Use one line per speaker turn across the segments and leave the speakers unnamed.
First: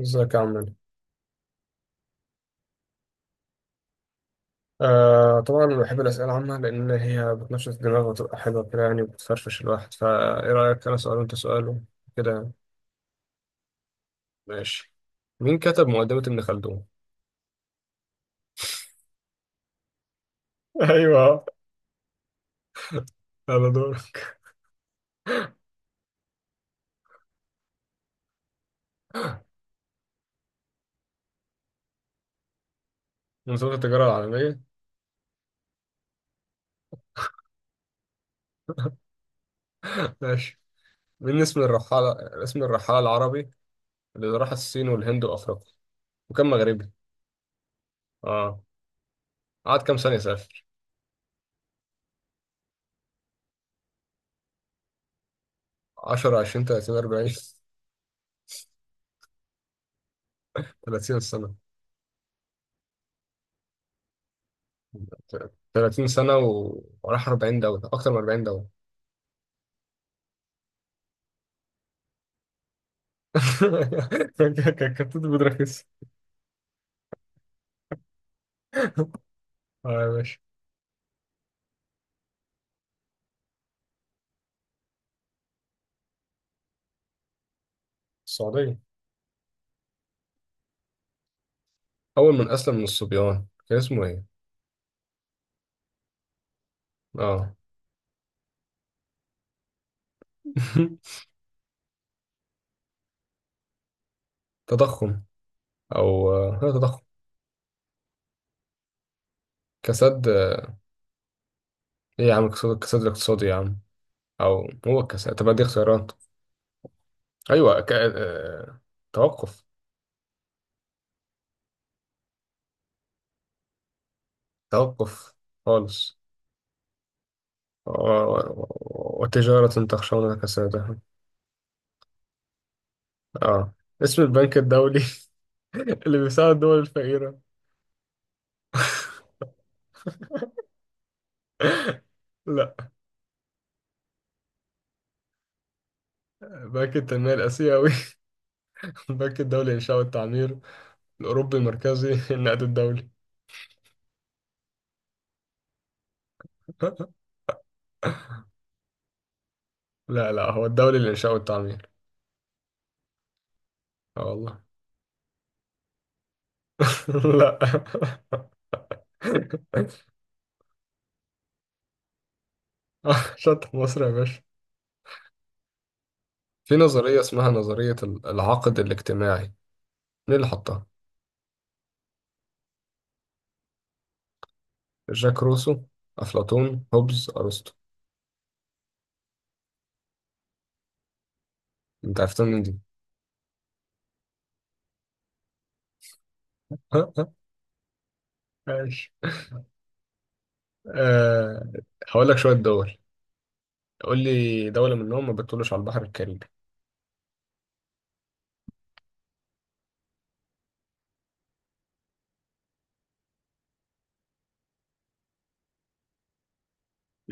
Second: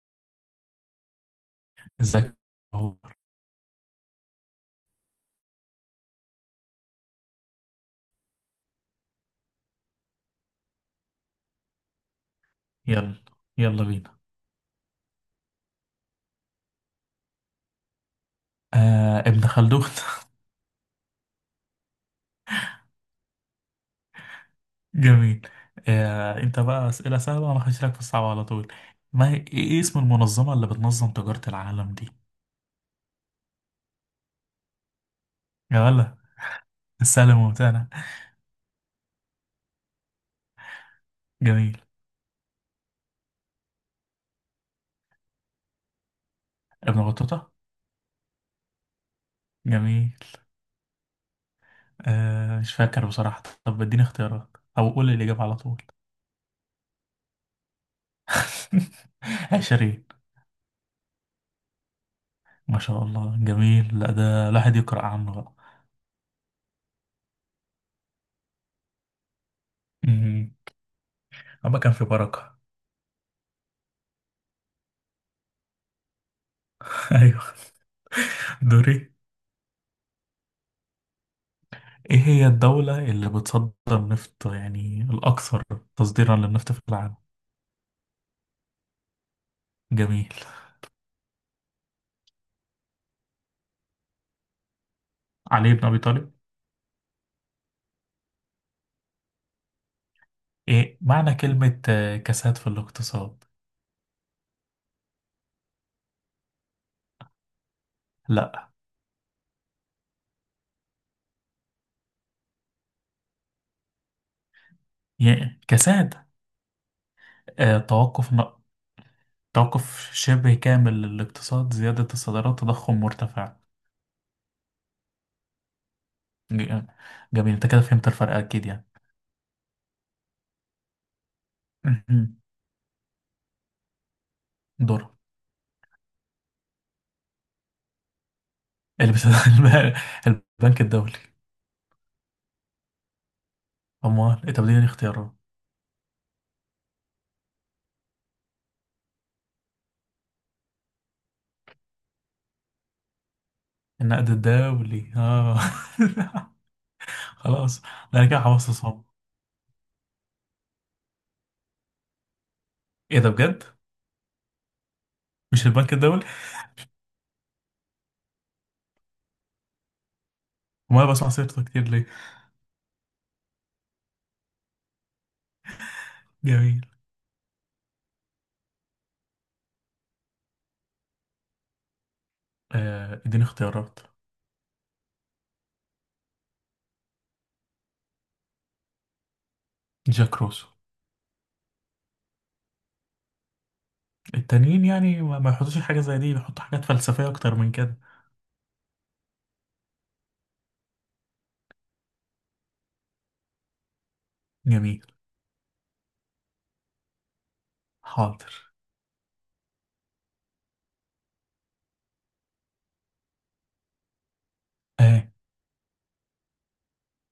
ازيك يا عمنا.
ازيك.
طبعا أنا بحب الأسئلة العامة لأن هي بتنشط الدماغ وتبقى حلوة كده يعني وبتفرفش الواحد، فإيه رأيك؟ أنا سؤال وأنت سؤال كده يعني؟
يلا يلا بينا.
ماشي. مين كتب مقدمة ابن خلدون؟
آه، ابن خلدون.
ايوه، على دورك.
جميل. انت بقى اسئله سهله وانا هخش لك في الصعب على طول. ما هي إيه اسم المنظمه اللي بتنظم تجاره العالم دي؟
منظومة التجارة العالمية.
يا ولا. السهل الممتع ده.
ماشي، مين اسم
جميل.
الرحالة، اسم الرحالة العربي اللي راح الصين والهند وأفريقيا وكان مغربي؟
ابن بطوطه.
اه، قعد كام
جميل.
سنة يسافر؟
مش فاكر بصراحه، طب اديني اختيارات او قول لي الاجابه على طول.
10، 20، 30، 40.
20.
30 سنة.
ما شاء الله جميل، لا ده الواحد يقرأ عنه بقى.
30 سنة، و- وراح 40 دولة، أكتر من 40 دولة.
أمم، أما كان في بركة.
كابتن بودراكس.
أيوه. دوري.
اه يا باشا.
إيه هي الدولة اللي بتصدر نفط يعني الأكثر تصديرا للنفط في العالم؟
السعودية.
جميل.
أول من أسلم من الصبيان كان اسمه إيه؟
علي بن أبي طالب.
آه.
إيه معنى كلمة كساد في الاقتصاد؟
تضخم. أو لا، تضخم،
لا.
كساد. إيه يا عم، كساد الاقتصادي يا عم. أو هو الكساد. طب
يعني
دي اختيارات.
كساد. آه،
أيوه،
توقف ن...
توقف.
توقف شبه كامل للاقتصاد، زيادة الصادرات، تضخم مرتفع.
توقف خالص.
ج- جميل. أنت كده
و...
فهمت الفرق أكيد يعني.
و- وتجارة تخشون كسادها. آه. اسم البنك الدولي،
دور.
اللي بيساعد الدول الفقيرة.
اللي بس... البنك الدولي.
لا.
أموال إيه؟ طب دي يعني اختيارات.
بنك التنمية الآسيوي، البنك الدولي للإنشاء والتعمير، الأوروبي المركزي، النقد الدولي.
النقد الدولي آه. خلاص ده، انا كده خلاص.
لا لا، هو الدولي للإنشاء والتعمير.
ايه ده بجد؟
اه والله.
مش البنك الدولي؟
لا.
وما بسمع سيرته كتير ليه؟
شطح مصر يا باشا. في
جميل.
نظرية اسمها نظرية العقد الاجتماعي، مين اللي حطها؟
اديني اختيارات.
جاك روسو، أفلاطون، هوبز، أرسطو.
جاك روسو.
أنت عرفتها من دي.
التانيين يعني ما يحطوش حاجة زي دي، بيحطوا حاجات فلسفية أكتر من كده.
ماشي. أه، هقول لك شوية دول، قول لي دولة
جميل.
منهم ما بتطلش على البحر الكاريبي.
حاضر. آه.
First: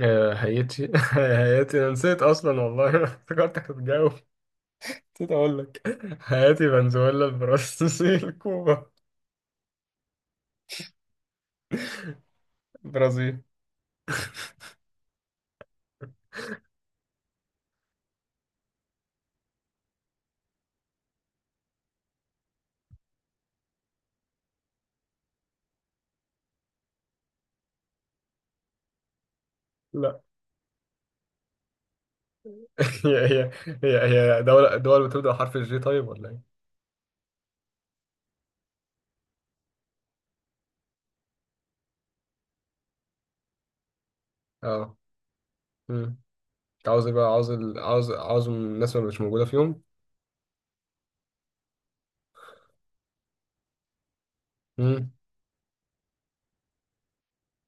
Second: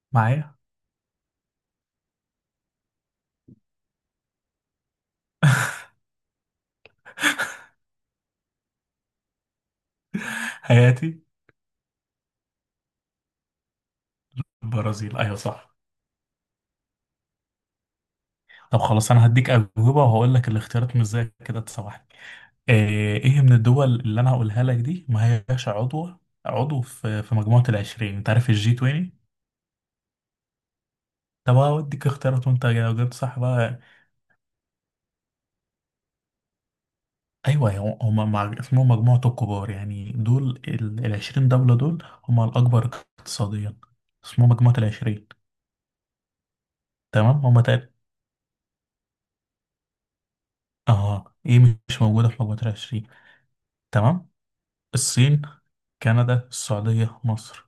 معايا.
هايتي. هايتي، انا نسيت اصلا والله. افتكرتك هتجاوب، نسيت اقول لك. هاتي، فنزويلا، البرازيل، كوبا.
حياتي.
البرازيل.
البرازيل، أيوة صح. طب خلاص أنا هديك أجوبة وهقول لك الاختيارات، مش زي كده، تسامحني. آه. إيه من الدول اللي أنا هقولها لك دي ما هياش عضوة عضو في مجموعة العشرين، أنت عارف الجي 20؟
لا.
طب هوديك اختيارات وأنت جاوبت
هي
صح
هي،
بقى.
هي، هي دولة، دول بتبدأ حرف الجي طيب ولا ايه؟
ايوه هم اسمهم مجموعة الكبار، يعني دول العشرين دولة دول، هم الأكبر اقتصاديا، اسمهم مجموعة
اه.
العشرين.
مم. انت عاوز ايه بقى،
تمام
عاوز
هم
ال...
تقريبا.
عاوز عاوز الناس اللي مش موجودة فيهم.
اه ايه، مش موجودة في مجموعة العشرين. تمام.
مم.
الصين، كندا، السعودية، مصر.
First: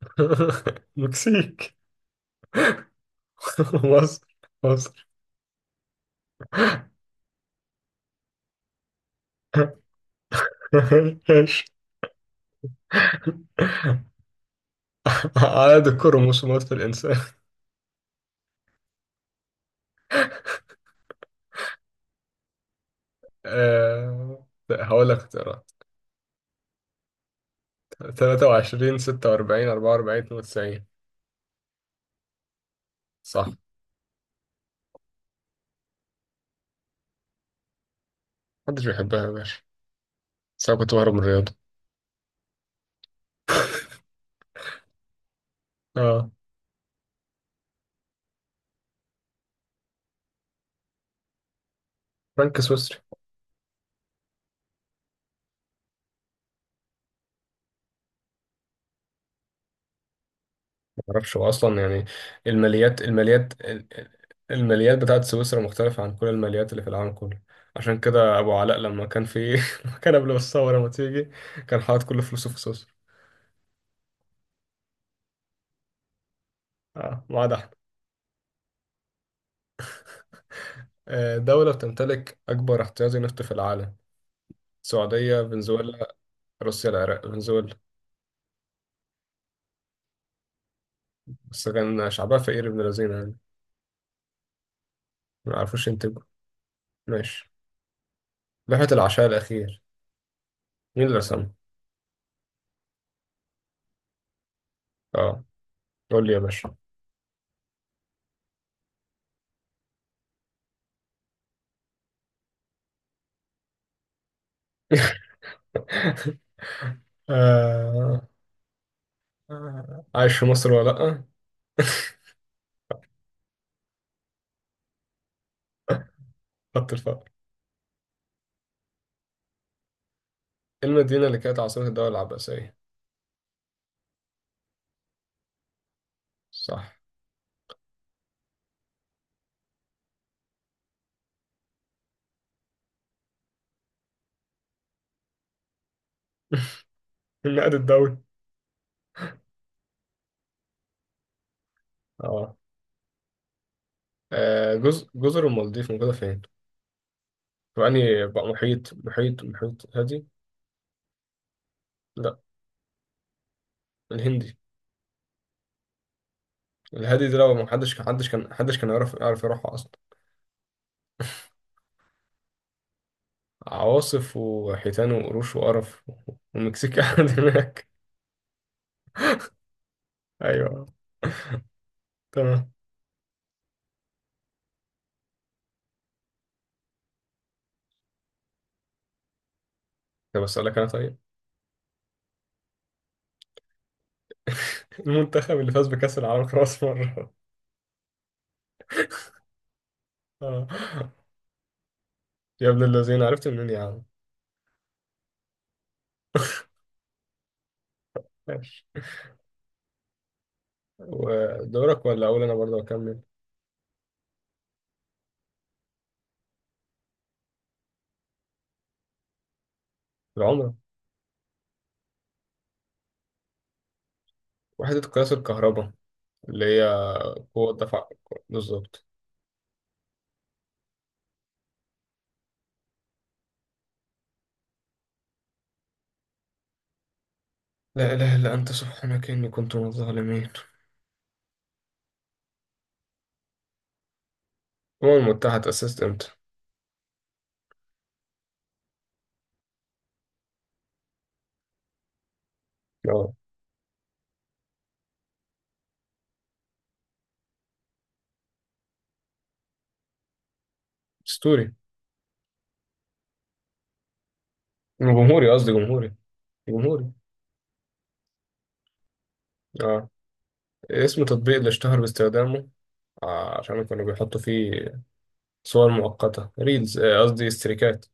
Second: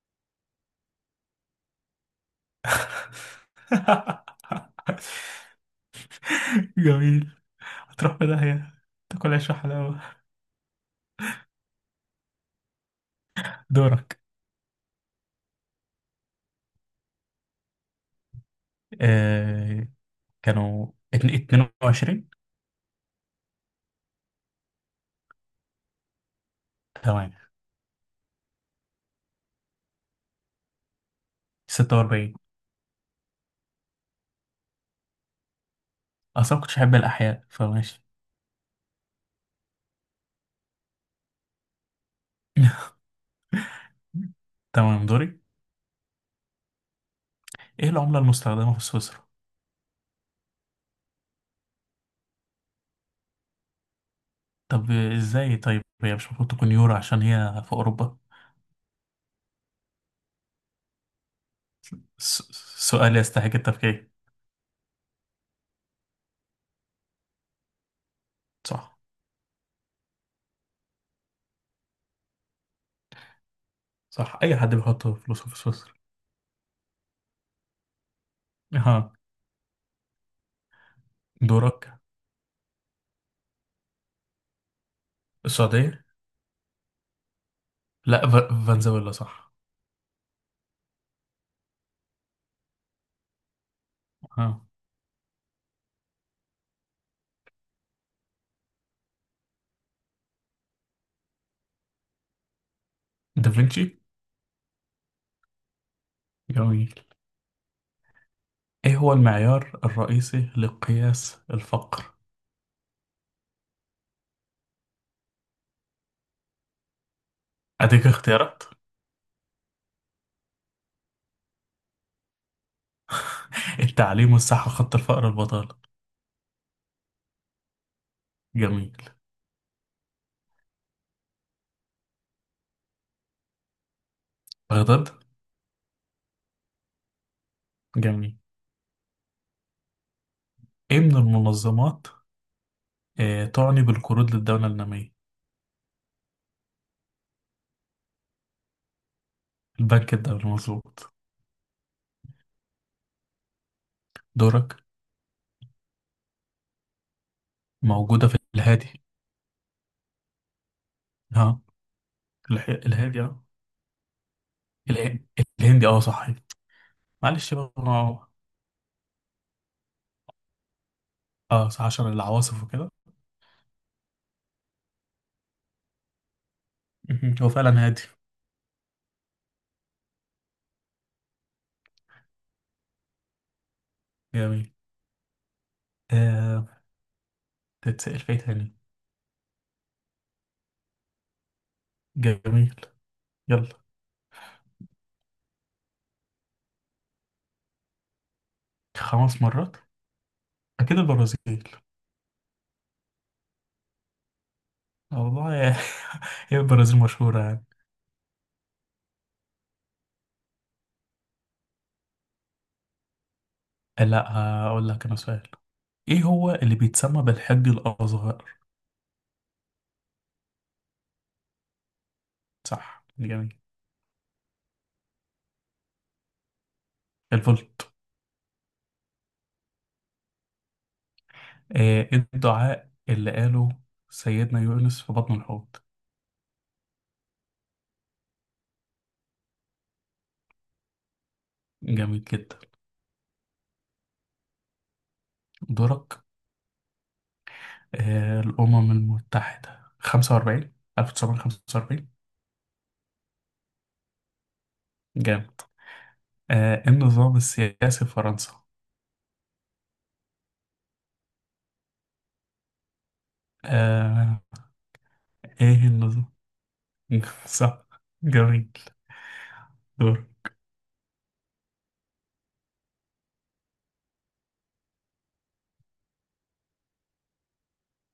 مكسيك. مصر. مصر.
جميل. هتروح في داهية تاكل عيش وحلاوة.
ايش.
دورك.
عدد الكروموسومات في الإنسان.
آه. كانوا 22.
هقول لك اختيارات:
تمام.
23، 46، 44، 92.
46.
صح.
أصلا ما كنتش أحب الأحياء فماشي.
محدش بيحبها يا باشا، بس انا كنت بهرب من الرياضه.
تمام. دوري.
اه.
ايه العملة المستخدمة في سويسرا؟
فرانك سويسري.
طب ازاي؟ طيب هي مش المفروض تكون يورو عشان هي في اوروبا؟
ما اعرفش هو اصلا يعني.
س-
الماليات
سؤال
الماليات
يستحق التفكير.
الماليات بتاعت سويسرا مختلفه عن كل الماليات اللي في العالم كله. عشان كده ابو علاء
صح.
لما كان في، لما كان قبل ما الثوره ما تيجي، كان حاطط كل فلوسه في سويسرا.
صح، اي حد بيحط فلوسه في سويسرا.
اه، ما عدا احنا.
ها.
دولة
دورك.
بتمتلك أكبر احتياطي نفط في العالم. السعودية،
السعودية؟
فنزويلا، روسيا، العراق، فنزويلا.
لا، فنزويلا صح.
بس كان شعبها فقير ابن لذين يعني،
ها.
ما يعرفوش ينتجوا. ماشي. لوحة العشاء الأخير، مين اللي رسمها؟
دافنشي.
اه. قول لي يا باشا.
جميل. ايه هو المعيار الرئيسي لقياس الفقر؟ اديك
آه،
اختيارات.
عايش في مصر ولا لأ؟
التعليم والصحة، خط الفقر، البطالة.
خط الفقر.
جميل.
المدينة اللي كانت عاصمة الدولة العباسية.
بغداد.
صح.
جميل. ايه من المنظمات تعني بالقروض للدولة النامية؟
النقد الدولي.
الباك الدوري مظبوط.
اه.
دورك.
جزر، جزر المالديف موجودة فين؟ يعني
موجودة في
بقى، محيط
الهادي.
محيط محيط هادي؟
ها.
لا،
الهادي اه.
الهندي.
اله... الهندي اه صح.
الهادي ده لو
معلش بقى
محدش كان، حدش
اه.
كان حدش كان يعرف، يروحها أصلا.
صح، عشان العواصف وكده.
عواصف وحيتان وقروش وقرف، والمكسيك
مهم.
قاعد
هو فعلا
هناك.
هادي.
أيوه. تمام.
جميل. آه... تتسأل في إيه تاني؟
طب أسألك أنا طيب.
جميل. يلا.
المنتخب اللي فاز بكأس العالم خلاص مرة.
5 مرات.
آه.
أكيد البرازيل.
يا ابن الذين عرفت منين يا عم.
والله هي البرازيل مشهورة يعني.
ماشي، ودورك ولا اقول انا برضه اكمل؟
لا، هقول لك أنا سؤال. إيه هو اللي بيتسمى بالحج الأصغر؟
العمره.
صح جميل.
وحده قياس الكهرباء اللي هي قوه
الفولت.
دفع. بالظبط.
إيه الدعاء اللي قاله سيدنا يونس في بطن الحوت؟
لا اله الا انت سبحانك اني كنت من الظالمين.
جميل جدا.
الامم المتحده تاسست
دورك.
امتى؟
الأمم المتحدة 45 1945.
اه.
جامد. إيه النظام السياسي في فرنسا؟
اسطوري.
آه،
جمهوري، قصدي
إيه
جمهوري.
النظام؟
جمهوري.
صح. جميل.
اه.
دور.
اسم تطبيق اللي اشتهر باستخدامه، عشان كانوا بيحطوا فيه صور مؤقته، ريلز، قصدي استريكات.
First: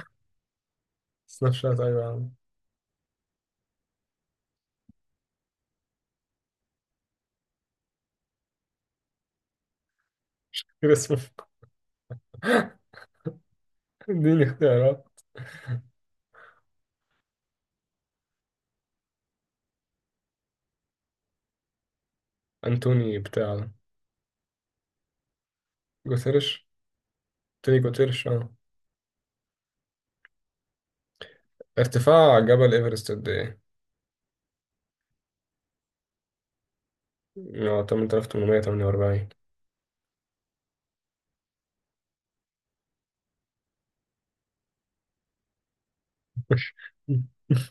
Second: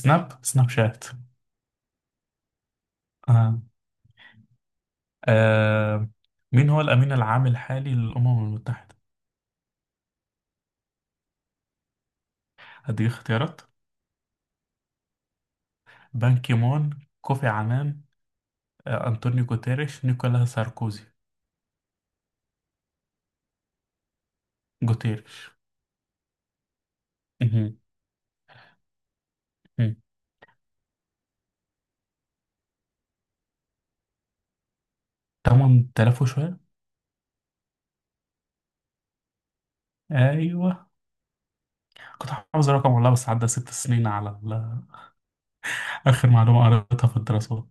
سناب شات.
سناب شات ايوه يا عم.
آه. آه. مين هو الأمين العام الحالي للأمم المتحدة؟
كده اسمه.
هدي اختيارات.
اديني اختيارات.
بان كيمون، كوفي عنان، أنطونيو غوتيريش، نيكولا ساركوزي.
انتوني بتاع،
جوتيرش.
جوثيرش.
مهم.
توني جوثيرش اه.
مهم.
ارتفاع جبل إيفرست قد إيه؟
8000 وشوية.
اه، 8848.
ايوه. كنت حافظ الرقم والله، بس عدى 6 سنين على اخر معلومة قريتها في الدراسات.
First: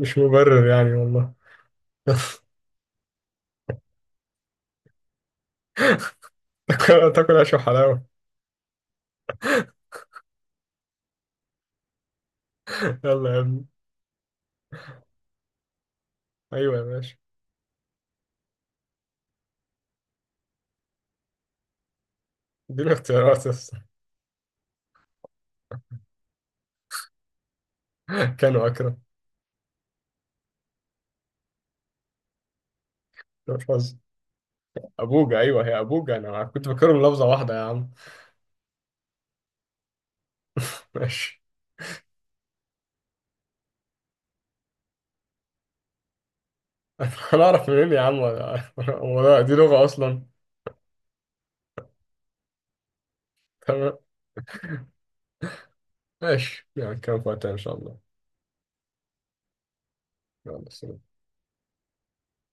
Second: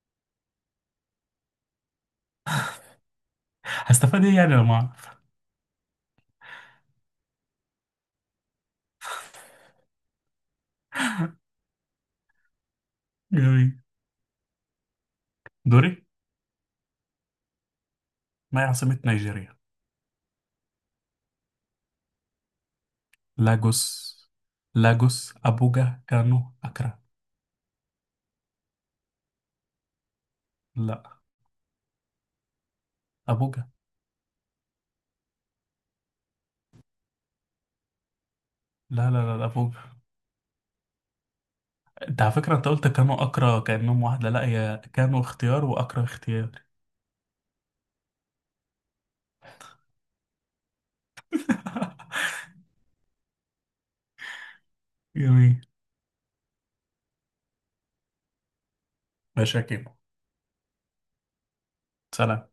مش مبرر يعني والله.
هستفاد ايه يعني لما اعرف؟
تاكل عيش وحلاوة. يلا يا ابني.
جميل. دوري.
أيوة يا باشا.
ما هي عاصمة نيجيريا؟
اديني اختيارات بس.
لاجوس. لاجوس، ابوجا، كانو، اكرا.
كانوا أكرم.
لا.
ده مش
ابوجا.
حظ. أبوجا، أيوة هي أبوجا. أنا كنت فاكرهم لفظة واحدة يا عم.
لا لا لا لا، ابوجا.
ماشي.
انت على فكرة انت قلت كانو اكرا كأنهم واحدة، لا، هي كانو اختيار واكرا اختيار.
أنا أعرف منين يا عم. ولا، ولا دي لغة أصلا. تمام.
جميل.
ماشي يعني، كان وقتها إن شاء الله.
ماشي يا كيمو.
يلا سلام.
سلام.